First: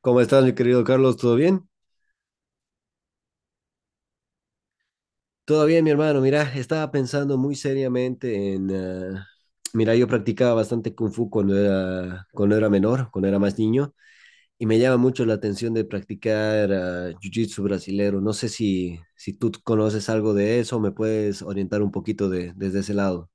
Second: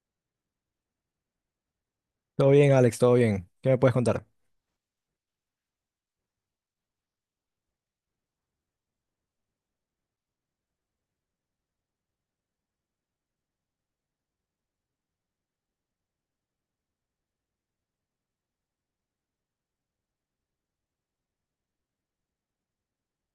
¿Cómo estás, mi querido Carlos? ¿Todo bien? Todo bien, Alex, todo bien. ¿Qué me puedes contar? Todo bien, mi hermano. Mira, estaba pensando muy seriamente en... mira, yo practicaba bastante Kung Fu cuando era menor, cuando era más niño, y me llama mucho la atención de practicar Jiu-Jitsu brasilero. No sé si tú conoces algo de eso, me puedes orientar un poquito desde ese lado.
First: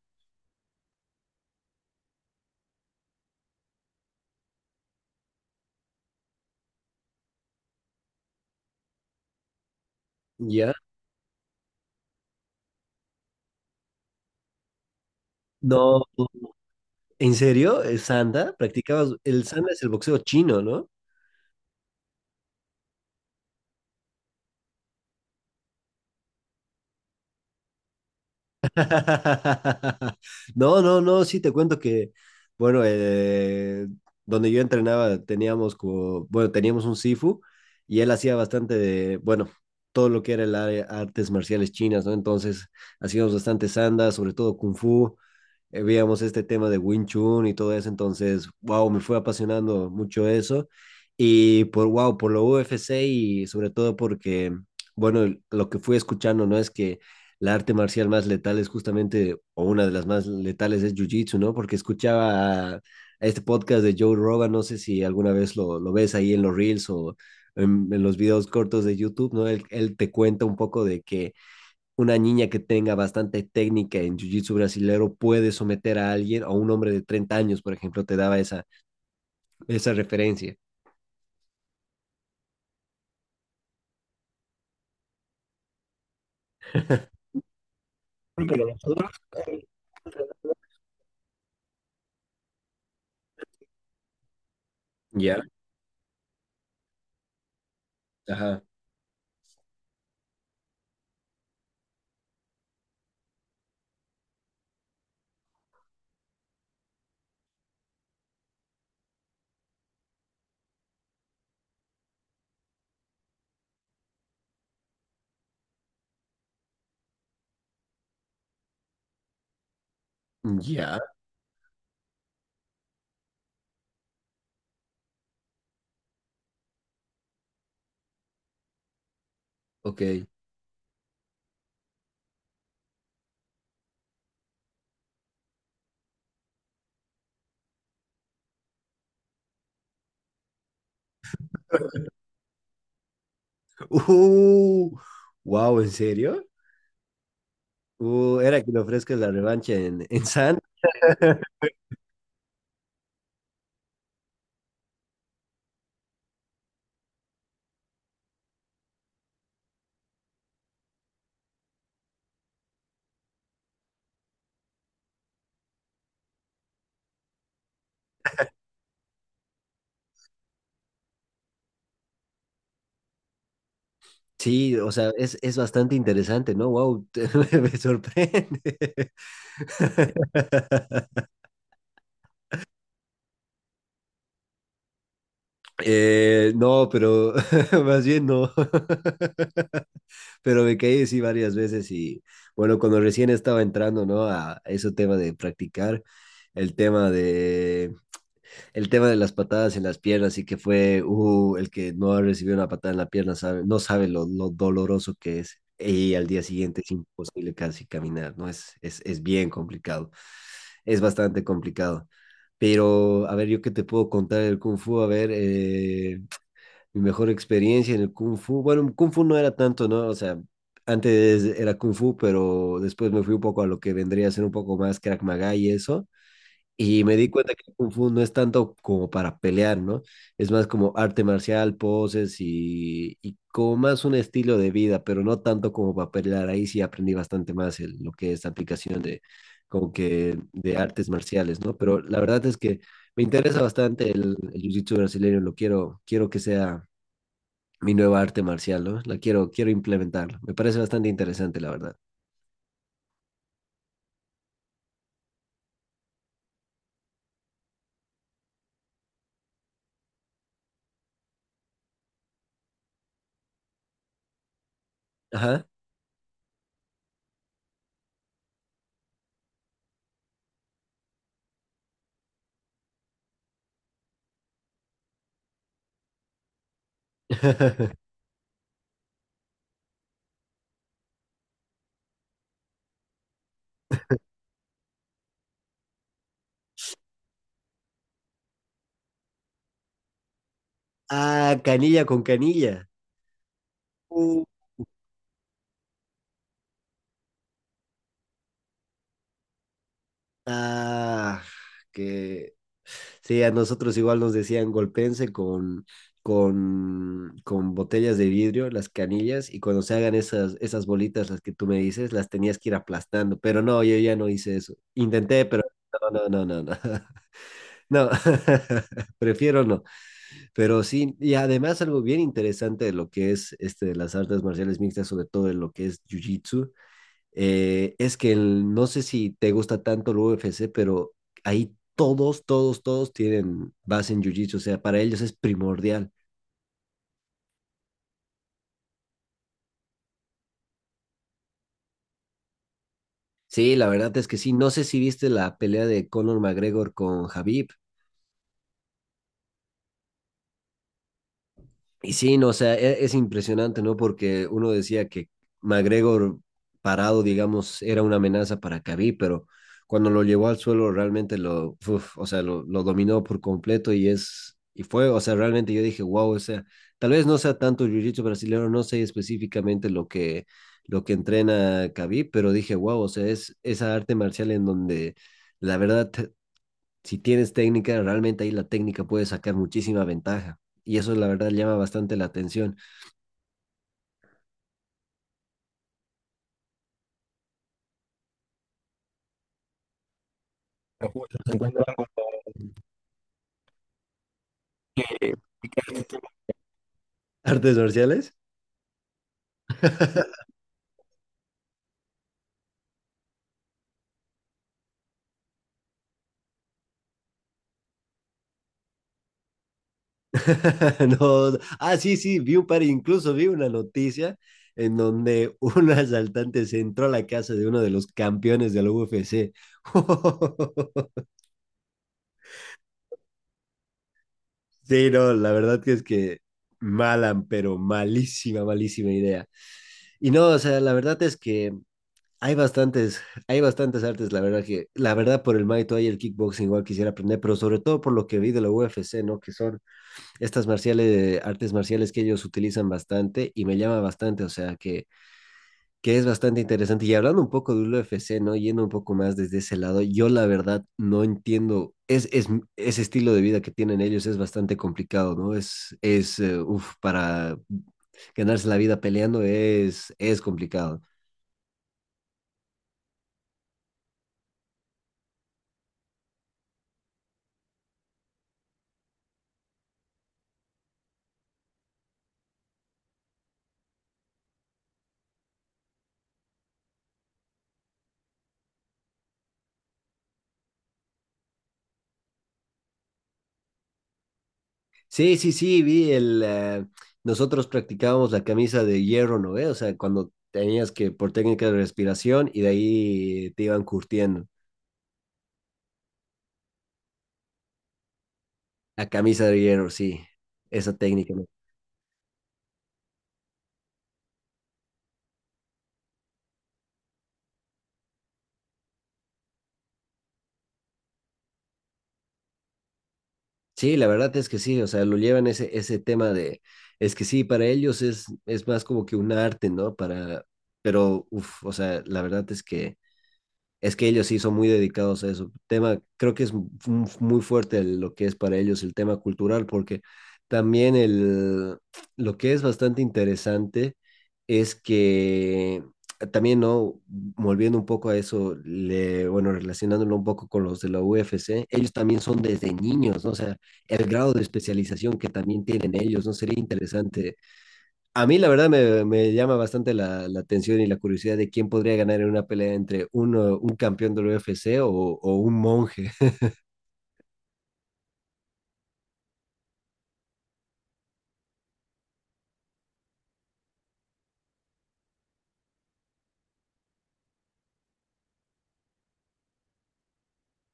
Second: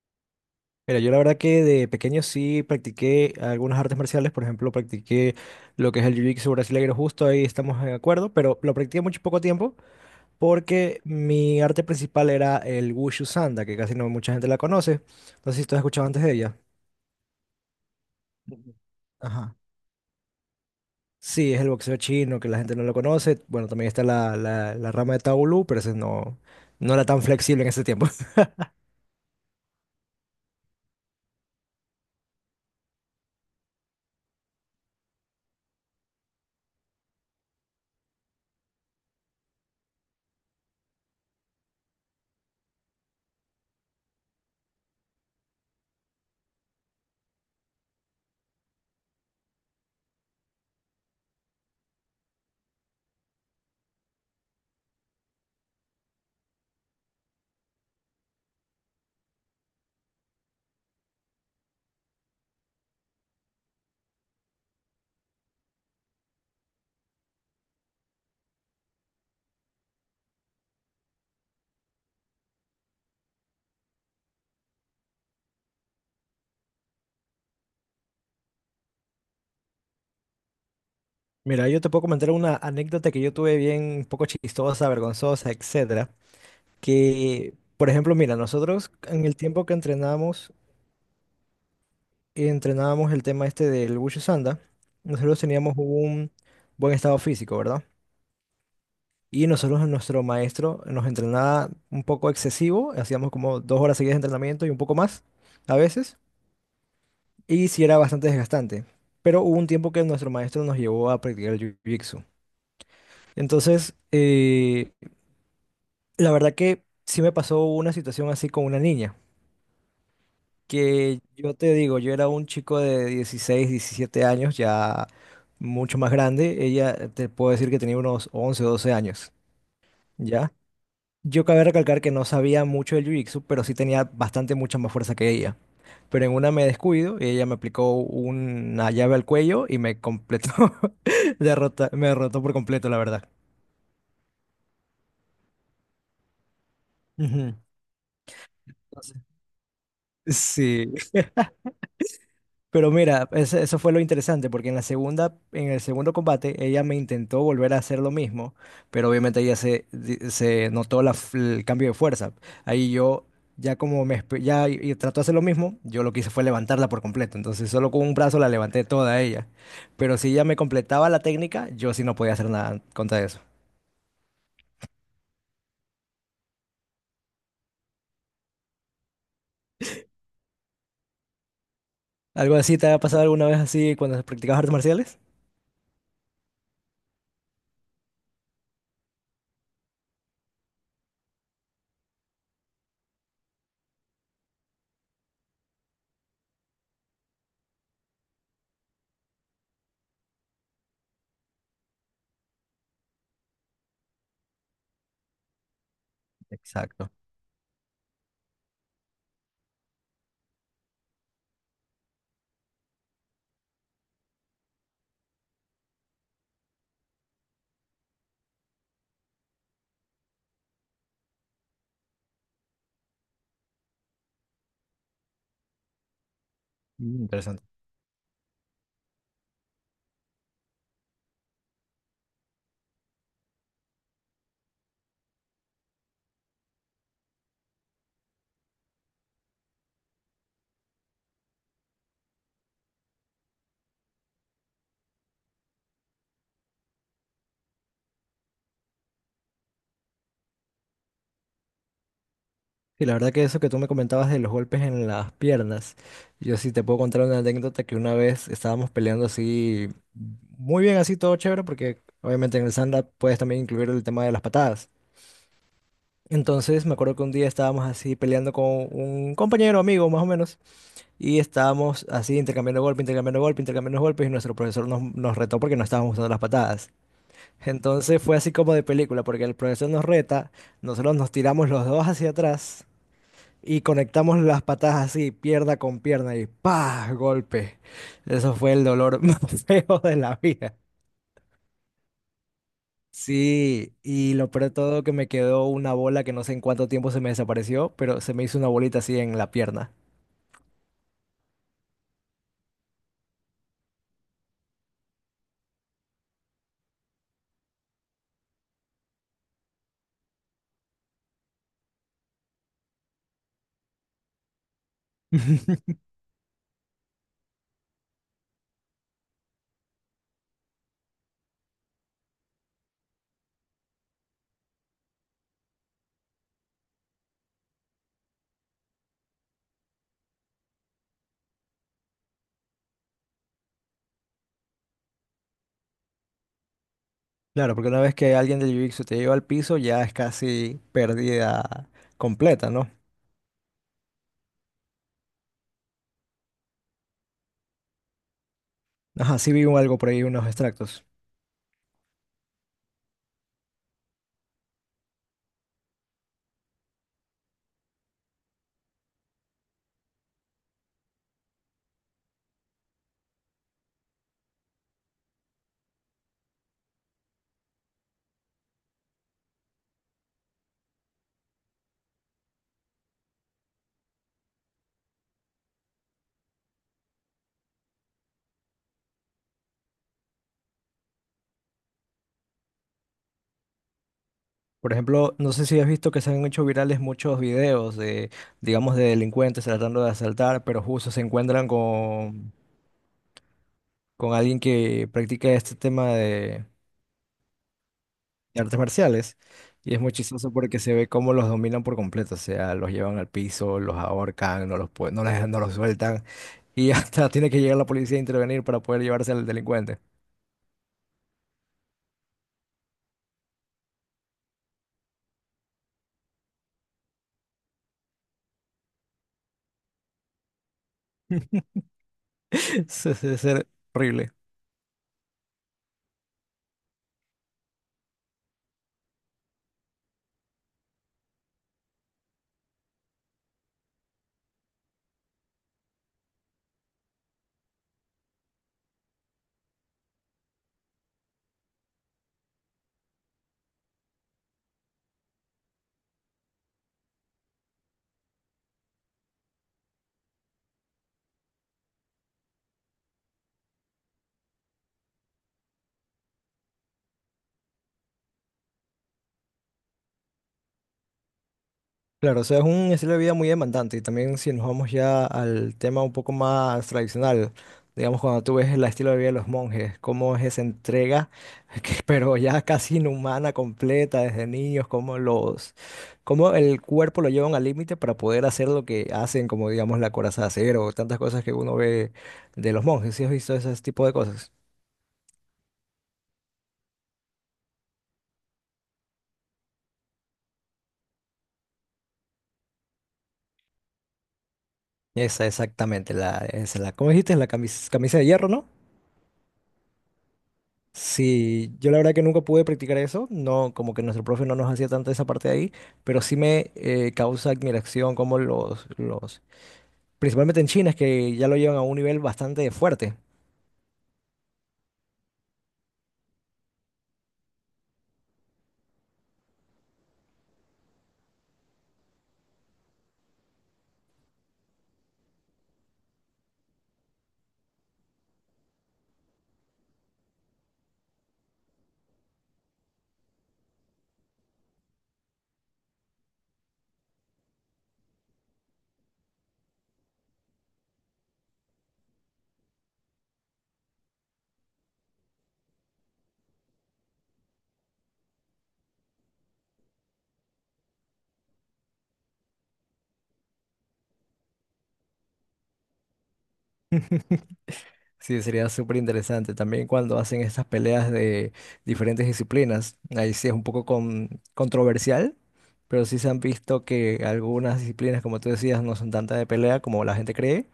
Mira, yo la verdad que de pequeño sí practiqué algunas artes marciales, por ejemplo, practiqué lo que es el Jiu-Jitsu brasileño, justo ahí estamos de acuerdo, pero lo practiqué mucho poco tiempo ¿Ya? porque mi arte principal era el Wushu Sanda, que casi no mucha gente la conoce. No sé si tú has No, escuchado antes de ella. ¿en serio? ¿El Sanda? Ujú. ¿Practicabas? El Ajá. Sanda es el boxeo chino, ¿no? Sí, es el boxeo chino, que la gente no lo conoce. Bueno, también está la rama de Taolu, pero ese no, no era tan flexible en ese tiempo. No, no, no, sí te cuento que, bueno, donde yo entrenaba teníamos como, bueno, teníamos un Sifu y él hacía bastante de, bueno, todo lo que era el área artes marciales chinas, ¿no? Entonces hacíamos bastante sanda, sobre todo Kung Fu, veíamos este tema de Wing Chun y todo eso, entonces, wow, me fue apasionando mucho eso. Y por, wow, por lo UFC y sobre todo porque, bueno, lo que fui escuchando, ¿no? Es que la arte marcial más letal es justamente, o una de las más letales es Jiu-Jitsu, ¿no? Porque escuchaba a este podcast de Joe Rogan, no sé si alguna vez lo ves ahí en los reels o en los videos cortos de YouTube, ¿no? Él te cuenta un poco de que una niña que tenga bastante técnica en jiu-jitsu brasilero puede someter a alguien, a un hombre de 30 años, por ejemplo, te daba esa, esa referencia. Mira, yo te puedo comentar una anécdota que yo tuve bien un poco chistosa, vergonzosa, etcétera. Que, por ejemplo, mira, nosotros en el tiempo que entrenamos, entrenábamos el tema este del Wushu Sanda, nosotros Ya, teníamos un buen estado físico, ¿verdad? ajá, Y nosotros, nuestro maestro nos entrenaba un poco excesivo, hacíamos como 2 horas seguidas de entrenamiento y un poco más a veces, y sí era bastante desgastante. Pero hubo un tiempo que nuestro maestro nos llevó a practicar el Jiu-Jitsu. Entonces, la verdad que sí me pasó una situación así con una niña, ya, que yo te digo, yo era un chico de 16 17 años, ya mucho más grande, ella te puedo decir que tenía unos 11 o 12 años, ok. ¿ya? Yo cabe recalcar que no sabía mucho del jiu-jitsu, pero sí tenía bastante mucha más fuerza que ella. Pero en una me descuido y ella me aplicó una llave al cuello y me completó, derrota, me derrotó por completo, la verdad. Uh, wow, ¿en serio? Ujú. Era que le Entonces, ofrezcas la revancha en San. sí, pero mira, eso fue lo interesante, porque en la segunda, en el segundo combate, ella me intentó volver a hacer lo mismo, pero obviamente ella se notó el cambio de fuerza. Ahí yo, ya como me, ya y trató de hacer lo mismo, yo lo que hice fue levantarla por completo. Entonces solo con un brazo la levanté toda a ella. Pero si ella me completaba la técnica, yo sí no podía hacer nada contra eso. Sí, o sea, es bastante interesante, ¿no? Wow, me sorprende. ¿Algo así te ha pasado alguna vez así cuando practicabas artes marciales? No, pero más bien no. Pero me caí sí varias veces y bueno, cuando recién estaba entrando, ¿no? A ese tema de practicar, el tema de, el tema de las patadas en las piernas y que fue, el que no ha recibido una patada en la pierna sabe, no sabe lo doloroso que es y al día siguiente es Exacto. imposible casi caminar, ¿no? Es bien complicado, es bastante complicado. Pero, a ver, yo qué te puedo contar del Kung Fu, a ver, mi mejor experiencia en el Kung Fu. Bueno, Kung Fu no era tanto, ¿no? O sea, antes era Kung Fu, pero después me fui un poco a lo que vendría a ser un poco más Krav Maga y eso. Y me Mm, di cuenta que interesante. el Kung Fu no es tanto como para pelear, ¿no? Es más como arte marcial, poses y como más un estilo de vida, pero no tanto como para pelear. Ahí sí aprendí bastante más lo que es la aplicación de, como que de artes marciales, ¿no? Pero la verdad es que me interesa bastante el jiu-jitsu brasileño, lo quiero que sea mi nueva arte marcial, ¿no? La quiero implementar. Me parece bastante interesante, la verdad. Y la verdad que eso que tú me comentabas de los golpes en las piernas, yo sí te puedo contar una anécdota que una vez estábamos peleando así, muy bien así, todo chévere, porque obviamente en el stand-up puedes también incluir el tema de las patadas. Ajá. Entonces me acuerdo que un día estábamos así peleando con un compañero, amigo más o menos, y estábamos así intercambiando golpes, intercambiando golpes, intercambiando golpes, y nuestro profesor nos retó porque no estábamos usando las patadas. Entonces fue así como de película, porque el profesor nos reta, nosotros nos tiramos los dos hacia atrás y conectamos las patas así, pierna con pierna y ¡pah! Golpe. Eso fue el dolor más feo de la vida. Ah, canilla con canilla. Sí, y Uh, lo peor de todo que me quedó una bola que no sé en cuánto tiempo se me desapareció, pero se me hizo una bolita así en la pierna. Ah, que sí, a nosotros igual nos decían golpense con, con botellas de vidrio, las canillas, y cuando se hagan esas bolitas, las que tú me dices, las tenías que ir aplastando, pero no, yo ya no hice eso. Intenté, pero no, no, no, no, no. No, prefiero no. Pero sí, y además algo bien interesante de lo que es este de las artes marciales mixtas, sobre todo de lo que es Jiu-Jitsu, es que no sé si te gusta tanto el UFC, pero ahí todos tienen base en Jiu-Jitsu, o sea, para ellos es primordial. Claro, porque una vez que alguien del jiu-jitsu te lleva al piso, ya es casi pérdida completa, ¿no? Sí, la verdad es que sí. No sé si viste la pelea de Conor McGregor con Habib. Ajá, sí vi algo por ahí, unos extractos. Y sí, no, o sea, es, impresionante, ¿no? Porque uno decía que McGregor parado, digamos, era una amenaza para Khabib, pero cuando lo llevó al suelo realmente lo, uf, o sea, lo dominó por completo y es, y fue, o sea, realmente yo dije, wow, o sea, tal vez no sea tanto jiu-jitsu brasileño, no sé específicamente lo lo que entrena Khabib, pero dije, wow, o sea, es esa arte marcial en donde la verdad si tienes técnica, realmente ahí la técnica puede sacar muchísima ventaja. Y eso la verdad llama bastante la atención. Por ejemplo, no sé si has visto que se han hecho virales muchos videos de, digamos, de delincuentes tratando de asaltar, pero justo se encuentran con alguien que practica este tema ¿Artes marciales? de artes marciales. Y es muy chistoso porque se ve cómo los dominan por completo. O sea, los llevan al piso, los ahorcan, no los, no no los sueltan. Y hasta tiene que llegar la policía a intervenir para poder llevarse al delincuente. No, ah, sí, sí, vi un par, incluso vi una noticia en donde un asaltante se entró a la casa de uno de los campeones de la UFC. Es, es horrible. Sí, no, la verdad que es que mala, pero malísima, malísima idea. Y no, o sea, la verdad es que hay bastantes, hay bastantes artes, la verdad que, la verdad por el Muay Thai y el kickboxing igual quisiera aprender, pero sobre todo por lo que vi de la UFC, ¿no? Que son estas marciales, artes marciales que ellos utilizan bastante y me llama bastante, o sea que es bastante interesante. Y hablando un poco del UFC, ¿no? Yendo un poco más desde ese lado, yo la verdad no entiendo, ese estilo de vida que tienen ellos es bastante complicado, ¿no? Es, uf, para ganarse la vida peleando es complicado. Claro, o sea, es un estilo de vida muy demandante y también si nos vamos ya al tema un poco más tradicional, digamos cuando tú ves el estilo de vida de los monjes, cómo es esa entrega, pero ya casi inhumana, completa desde niños, cómo el cuerpo lo llevan al límite para poder hacer lo que hacen, como digamos la coraza de acero, tantas cosas que uno ve de los monjes, ¿sí has visto ese tipo de cosas? Sí, sí, sí, vi el... nosotros practicábamos la camisa de hierro, ¿no? ¿Ve? O sea, cuando tenías que por técnica de respiración y de ahí te iban curtiendo. Esa exactamente, ¿cómo dijiste? La camisa de hierro, ¿no? La camisa de hierro, sí, esa técnica, ¿no? Sí, yo la verdad que nunca pude practicar eso, no, como que nuestro profe no nos hacía tanta esa parte de ahí, pero sí me causa admiración como principalmente en China, es que ya lo llevan a un nivel bastante fuerte. Sí, la verdad es que sí, o sea, lo llevan ese tema de... Es que sí, para ellos es más como que un arte, ¿no? Para... Pero, uff, o sea, la verdad es que... Es que ellos sí son muy dedicados a eso. Tema, creo que es muy fuerte lo que es para ellos el tema cultural, porque también lo que es bastante interesante es que también, ¿no? Volviendo un poco a eso, le, bueno, relacionándolo un poco con los de la UFC, ellos también son desde niños, ¿no? O sea, el grado de especialización que también tienen ellos, ¿no? Sería interesante, a mí la verdad me, me llama bastante la atención y la curiosidad de quién podría ganar en una pelea entre uno, un campeón del UFC o un monje. Sí, sería súper interesante también cuando hacen estas peleas de diferentes disciplinas. Ahí sí es un poco controversial, pero sí se han visto que algunas disciplinas, como tú decías, no son tanta de pelea como la gente cree.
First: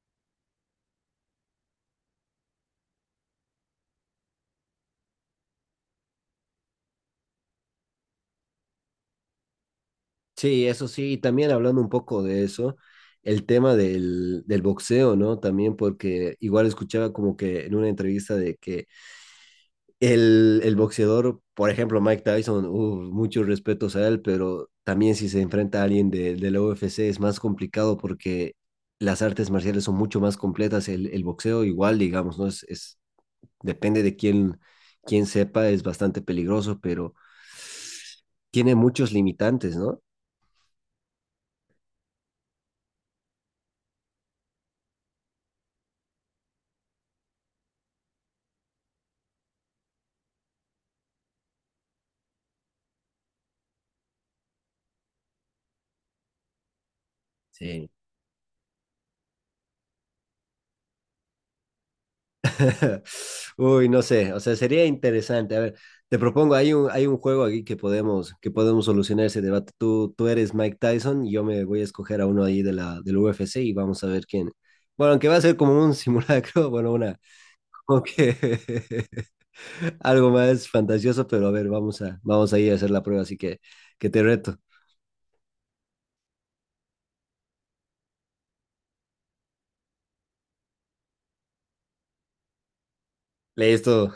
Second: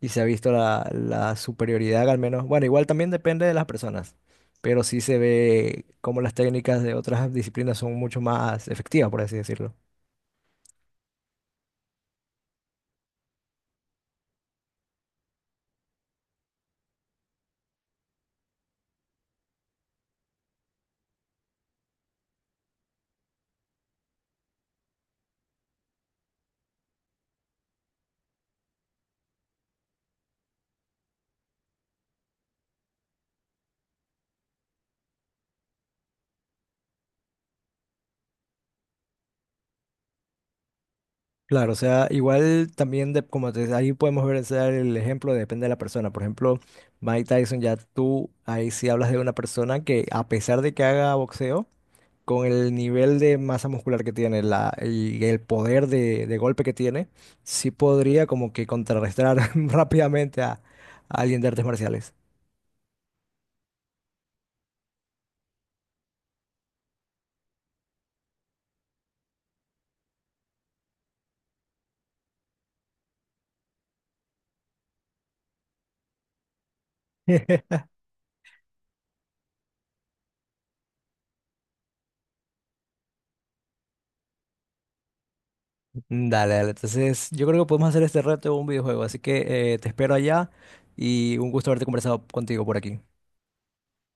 Y se ha visto la superioridad, al menos. Bueno, igual también depende de las personas, pero sí se ve cómo las técnicas de otras disciplinas son mucho más efectivas, por así decirlo. Sí, eso sí, y también hablando un poco de eso, el tema del boxeo, ¿no? También porque igual escuchaba como que en una entrevista de que el boxeador, por ejemplo, Mike Tyson, uf, muchos respetos a él, pero también si se enfrenta a alguien de la UFC es más complicado porque las artes marciales son mucho más completas. El boxeo igual, digamos, ¿no? Depende de quién, quién sepa, es bastante peligroso, pero tiene muchos limitantes, ¿no? Claro, o sea, igual también, de, como te, ahí podemos ver o sea, el ejemplo, depende de la persona. Por ejemplo, Mike Tyson, ya tú ahí sí hablas de una persona que a pesar de que haga boxeo, con el nivel de masa muscular que tiene la, y el poder de golpe que tiene, sí Sí. podría como que contrarrestar rápidamente a alguien de artes marciales. Uy, no sé, o sea, sería interesante. A ver, te propongo, hay un juego aquí que podemos solucionar ese debate. Tú eres Mike Tyson, y yo me voy a escoger a uno ahí de del UFC y vamos a ver quién. Bueno, aunque va a ser como un simulacro, bueno, una, como que algo más fantasioso, pero a ver, vamos vamos a ir a hacer la prueba, así que te reto. Dale, dale. Entonces, yo creo que podemos hacer este reto un videojuego. Así que te espero allá y un gusto haberte conversado contigo por aquí. Listo,